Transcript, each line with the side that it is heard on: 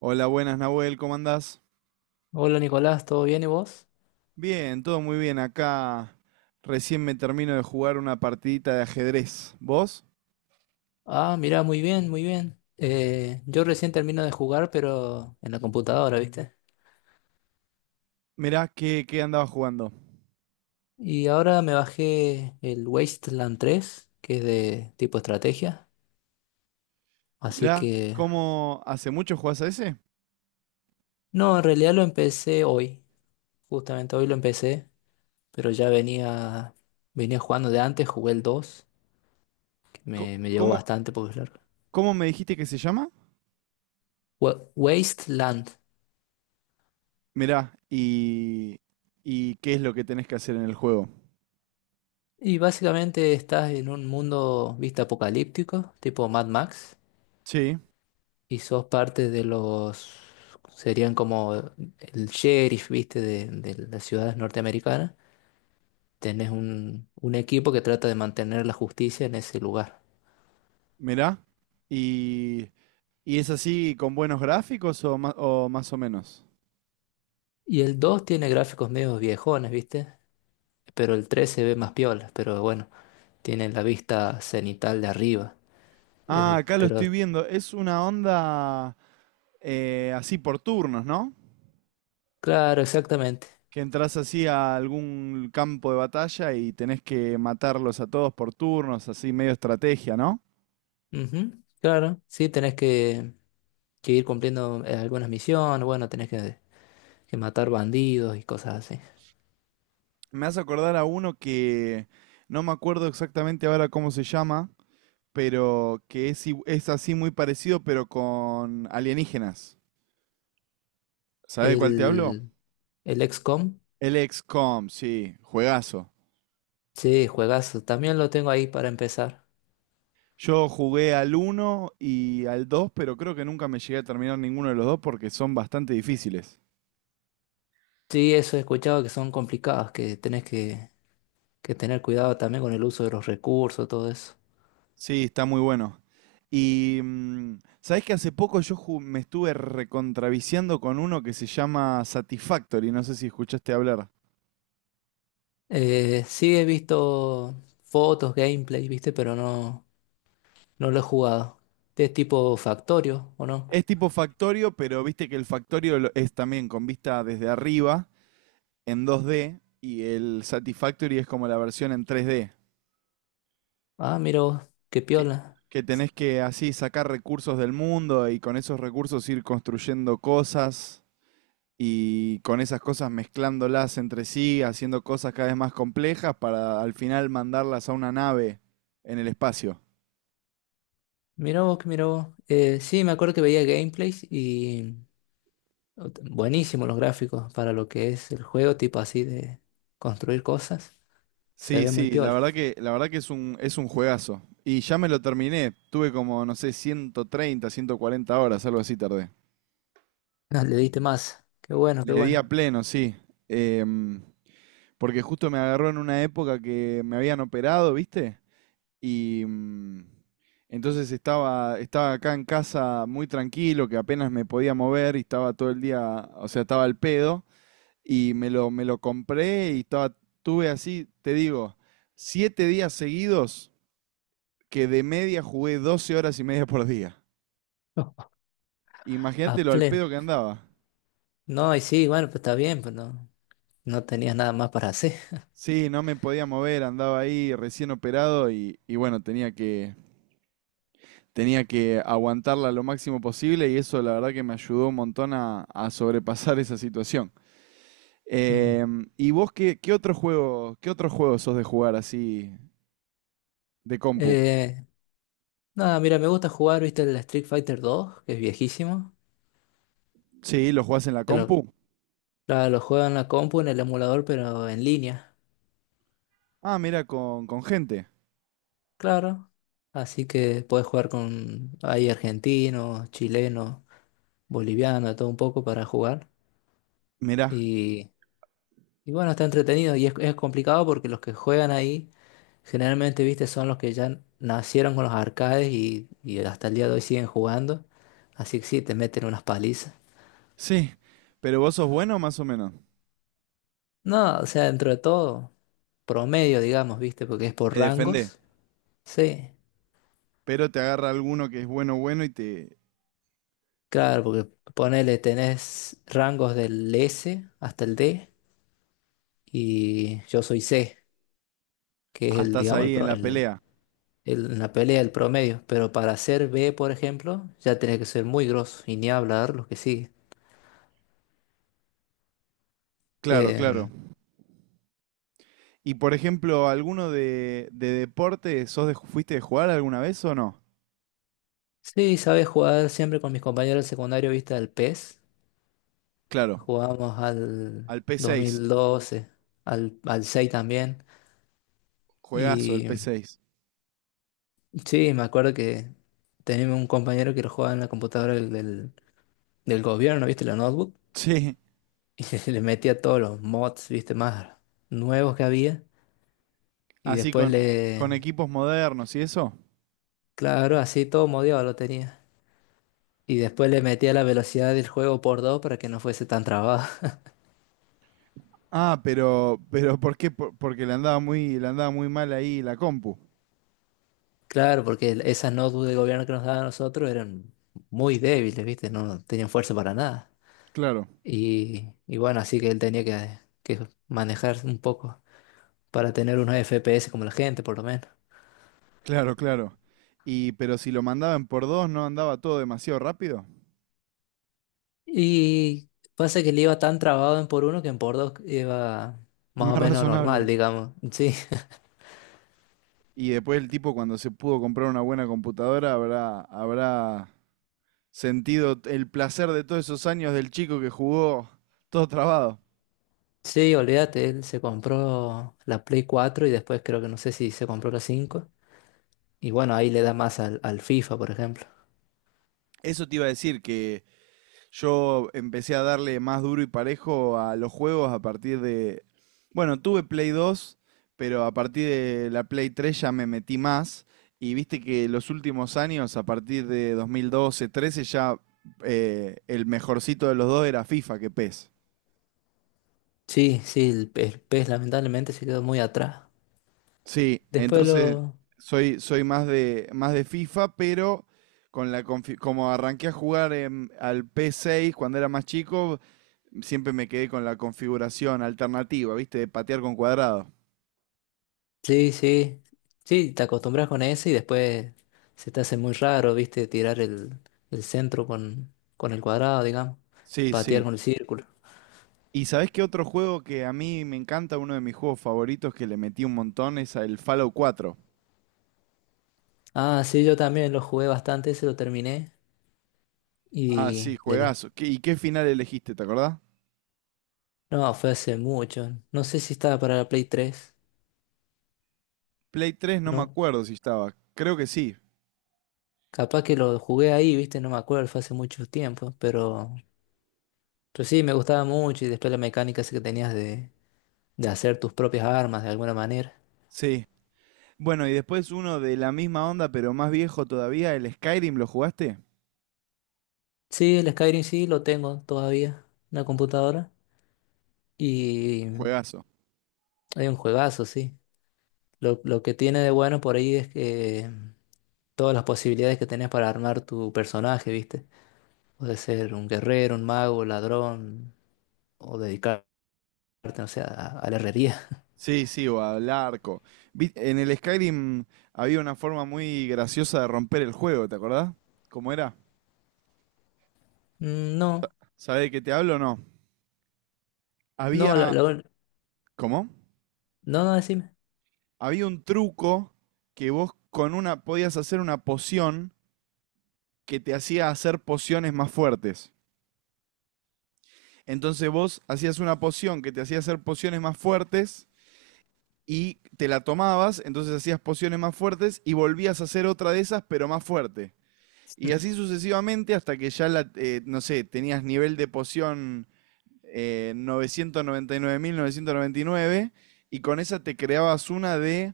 right: Hola, buenas Nahuel, ¿cómo andás?
left: Hola Nicolás, ¿todo bien y vos?
right: Bien, todo muy bien. Acá recién me termino de jugar una partidita de ajedrez. ¿Vos?
left: Ah, mira, muy bien, muy bien. Yo recién termino de jugar, pero en la computadora, ¿viste?
right: Mirá, ¿qué andabas jugando?
left: Y ahora me bajé el Wasteland tres, que es de tipo estrategia. Así
right: Mirá,
left: que...
right: ¿cómo hace mucho jugás a ese?
left: No, en realidad lo empecé hoy. Justamente hoy lo empecé, pero ya venía, venía jugando de antes, jugué el 2, que
right: Co-
left: me llevó
right: ¿Cómo,
left: bastante porque es largo.
right: cómo me dijiste que se llama?
left: Wasteland.
right: Mirá, y qué es lo que tenés que hacer en el juego?
left: Y básicamente estás en un mundo, viste, apocalíptico, tipo Mad Max.
right: Sí,
left: Y sos parte de los, serían como el sheriff, viste, de las ciudades norteamericanas. Tenés un equipo que trata de mantener la justicia en ese lugar.
right: mirá. ¿Y, y es así con buenos gráficos o, o más o menos?
left: Y el 2 tiene gráficos medio viejones, viste, pero el 3 se ve más piola, pero bueno, tiene la vista cenital de arriba.
right: Ah,
left: Eh,
right: acá lo
left: pero
right: estoy viendo. Es una onda así por turnos, ¿no?
left: claro, exactamente.
right: Que entras así a algún campo de batalla y tenés que matarlos a todos por turnos, así medio estrategia, ¿no?
left: Ujú, claro, sí, tenés que ir cumpliendo algunas misiones, bueno, tenés que matar bandidos y cosas así.
right: Me hace acordar a uno que no me acuerdo exactamente ahora cómo se llama, pero que es así muy parecido, pero con alienígenas. ¿Sabés de cuál te hablo?
left: El, el XCOM.
right: El XCOM, sí, juegazo.
left: Sí, juegazo. También lo tengo ahí para empezar.
right: Yo jugué al uno y al 2, pero creo que nunca me llegué a terminar ninguno de los dos porque son bastante difíciles.
left: Sí, eso he escuchado que son complicados, que tenés que tener cuidado también con el uso de los recursos, todo eso.
right: Sí, está muy bueno. Y sabés que hace poco yo me estuve recontraviciando con uno que se llama Satisfactory, no sé si escuchaste hablar.
left: Sí, he visto fotos, gameplay, viste, pero no, no lo he jugado. ¿Es tipo Factorio, o no?
right: Es tipo Factorio, pero viste que el Factorio es también con vista desde arriba en 2D y el Satisfactory es como la versión en 3D.
left: Ah, mira vos, qué
right: que,
left: piola.
right: que tenés que así sacar recursos del mundo y con esos recursos ir construyendo cosas y con esas cosas mezclándolas entre sí, haciendo cosas cada vez más complejas para al final mandarlas a una nave en el espacio.
left: Mira vos, que mira vos. Sí, me acuerdo que veía gameplays y buenísimos los gráficos para lo que es el juego, tipo así de construir cosas. Se
right: Sí,
left: ve muy
right: sí,
left: piola.
right: la verdad que es un juegazo. Y ya me lo terminé, tuve como, no sé, 130 140 horas, algo así tardé.
left: Ah, le diste más. Qué bueno, qué
right: Le di a
left: bueno.
right: pleno, sí. Em, Porque justo me agarró en una época que me habían operado, ¿viste? Y entonces estaba acá en casa muy tranquilo, que apenas me podía mover y estaba todo el día, o sea, estaba al pedo. Y me lo compré y tuve así, te digo, 7 días seguidos que de media jugué 12 horas y media por día.
left: A
right: Imagínate lo al
left: pleno.
right: pedo que andaba.
left: No, y sí, bueno, pues está bien, pues no, no tenías nada más para hacer.
right: Sí, no me podía mover, andaba ahí recién operado y bueno, tenía que aguantarla lo máximo posible y eso la verdad que me ayudó un montón a sobrepasar esa situación.
left: Ujú.
right: ¿Y vos qué otro juego sos de jugar así de compu?
left: Eh, nada, mira, me gusta jugar, viste, el Street Fighter 2, que es viejísimo.
right: Sí, ¿lo jugás en la
left: Que lo,
right: compu?
left: claro, lo juego en la compu, en el emulador, pero en línea,
right: Ah, mira, con gente.
left: claro. Así que puedes jugar con ahí argentinos, chilenos, bolivianos, de todo un poco para jugar.
right: Mirá,
left: Y, y bueno, está entretenido y es complicado porque los que juegan ahí generalmente, viste, son los que ya nacieron con los arcades y hasta el día de hoy siguen jugando. Así que sí, te meten unas palizas.
right: sí. Pero vos sos bueno más o menos.
left: No, o sea, dentro de todo, promedio, digamos, viste, porque es por
right: Te defendés.
left: rangos. Sí,
right: Pero te agarra alguno que es bueno, bueno y te...
left: claro, porque ponele, tenés rangos del S hasta el D y yo soy C, que es
right: Ah,
left: el,
right: estás
left: digamos,
right: ahí en la pelea.
left: el- en la pelea, el promedio. Pero para ser B, por ejemplo, ya tenés que ser muy grosso y ni hablar los que siguen.
right: Claro, claro.
left: Em,
right: Y por ejemplo, ¿alguno de deporte fuiste de jugar alguna vez o no?
left: Sí, sabes jugar siempre con mis compañeros del secundario, viste, al PES.
right: Claro.
left: Jugábamos al
right: Al P6,
left: 2012, al 6 también.
right: juegazo el
left: Y
right: P6.
left: sí, me acuerdo que teníamos un compañero que lo jugaba en la computadora del gobierno, viste, la notebook.
right: Sí,
left: Y le metía todos los mods, viste, más nuevos que había. Y
right: así
left: después
right: con
left: le...
right: equipos modernos y eso.
left: Claro, así todo modiado lo tenía. Y después le metía la velocidad del juego por dos para que no fuese tan trabado.
right: Ah, pero ¿por qué? Porque le andaba muy mal ahí la compu.
left: Claro, porque esas notebooks de gobierno que nos daban a nosotros eran muy débiles, ¿viste? No tenían fuerza para nada.
right: Claro,
left: Y bueno, así que él tenía que manejar un poco para tener unos FPS como la gente, por lo menos.
right: claro, claro. Y, pero si lo mandaban por dos, ¿no andaba todo demasiado rápido?
left: Y pasa que le iba tan trabado en por uno que en por dos iba más
right: Más
left: o menos normal,
right: razonable.
left: digamos. Sí,
right: Y después el tipo cuando se pudo comprar una buena computadora habrá sentido el placer de todos esos años del chico que jugó todo trabado.
left: sí, olvídate, él se compró la Play 4 y después creo que no sé si se compró la cinco. Y bueno, ahí le da más al, al FIFA, por ejemplo.
right: Eso te iba a decir que yo empecé a darle más duro y parejo a los juegos a partir de... Bueno, tuve Play 2, pero a partir de la Play 3 ya me metí más. Y viste que los últimos años, a partir de 2012, 13, ya el mejorcito de los dos era FIFA que PES.
left: Sí, sí, el pez lamentablemente se quedó muy atrás.
right: Sí,
left: Después
right: entonces
left: lo...
right: soy más de FIFA, pero con la como arranqué a jugar al P6 cuando era más chico, siempre me quedé con la configuración alternativa, ¿viste? De patear con cuadrado.
left: Sí, sí. Sí, te acostumbras con ese y después se te hace muy raro, viste, tirar el centro con el cuadrado, digamos.
right: Sí,
left: Patear
right: sí.
left: con el círculo.
right: ¿Y sabés qué otro juego que a mí me encanta, uno de mis juegos favoritos que le metí un montón, es el Fallout 4?
left: Ah, sí, yo también lo jugué bastante, ese lo terminé
right: Ah,
left: y
right: sí,
left: le de-
right: juegazo. ¿Y qué final elegiste, te acordás?
left: No, fue hace mucho. No sé si estaba para la Play 3,
right: Play 3 no me
left: ¿no?
right: acuerdo si estaba. Creo que sí.
left: Capaz que lo jugué ahí, viste, no me acuerdo, fue hace mucho tiempo, pero... Pero sí, me gustaba mucho y después la mecánica esa que tenías de hacer tus propias armas de alguna manera.
right: Sí. Bueno, y después uno de la misma onda, pero más viejo todavía, el Skyrim, ¿lo jugaste?
left: Sí, el Skyrim sí lo tengo todavía en la computadora y
right: Juegazo.
left: hay un juegazo, sí. Lo que tiene de bueno por ahí es que todas las posibilidades que tenés para armar tu personaje, ¿viste? Puede ser un guerrero, un mago, ladrón o dedicarte, no sé, a la herrería.
right: Sí, sí, o al arco. En el Skyrim había una forma muy graciosa de romper el juego, ¿te acordás? ¿Cómo era?
left: Mm, no,
right: ¿Sabés de qué te hablo o no?
left: no, la-
right: Había...
left: la-
right: ¿Cómo?
left: no, decime.
right: Había un truco que vos con una podías hacer una poción que te hacía hacer pociones más fuertes. Entonces vos hacías una poción que te hacía hacer pociones más fuertes y te la tomabas, entonces hacías pociones más fuertes y volvías a hacer otra de esas pero más fuerte. Y así sucesivamente hasta que ya, no sé, tenías nivel de poción 999.999 y 9.999 y con esa te creabas una de,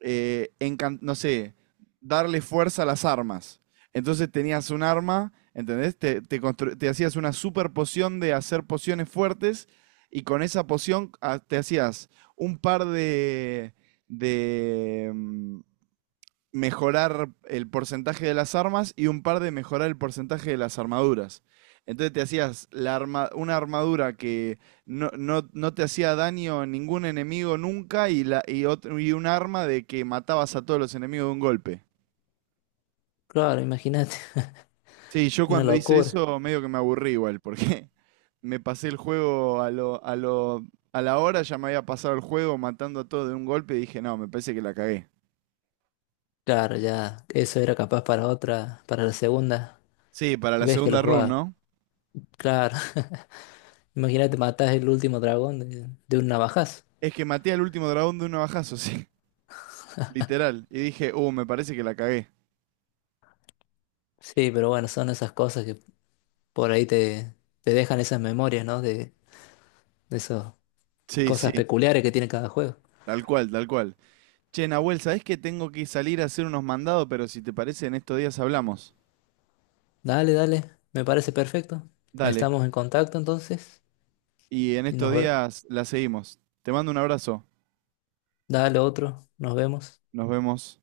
right: no sé, darle fuerza a las armas. Entonces tenías un arma, ¿entendés? Te te hacías una super poción de hacer pociones fuertes y con esa poción te hacías un par de mejorar el porcentaje de las armas y un par de mejorar el porcentaje de las armaduras. Entonces te hacías la una armadura que no te hacía daño a ningún enemigo nunca y, y un arma de que matabas a todos los enemigos de un golpe.
left: Claro, imagínate,
right: Sí, yo
left: una
right: cuando hice
left: locura.
right: eso medio que me aburrí igual, porque me pasé el juego a lo, a la hora, ya me había pasado el juego matando a todos de un golpe y dije, no, me parece que la cagué.
left: Claro, ya eso era capaz para otra, para la segunda
right: Sí, para la
left: vez que lo
right: segunda run,
left: jugaba.
right: ¿no?
left: Claro. Imagínate, matás el último dragón de un navajazo.
right: Es que maté al último dragón de un bajazo, sí. Literal. Y dije, me parece que la cagué.
left: Sí, pero bueno, son esas cosas que por ahí te dejan esas memorias, ¿no? De esas
right: Sí,
left: cosas
right: sí,
left: peculiares que tiene cada juego.
right: tal cual, tal cual. Che, Nahuel, ¿sabés que tengo que salir a hacer unos mandados? Pero si te parece, en estos días hablamos.
left: Dale, dale, me parece perfecto.
right: Dale.
left: Estamos en contacto entonces.
right: Y en
left: Y
right: estos
left: nos, ve-
right: días la seguimos. Te mando un abrazo.
left: dale otro, nos vemos.
right: Nos vemos.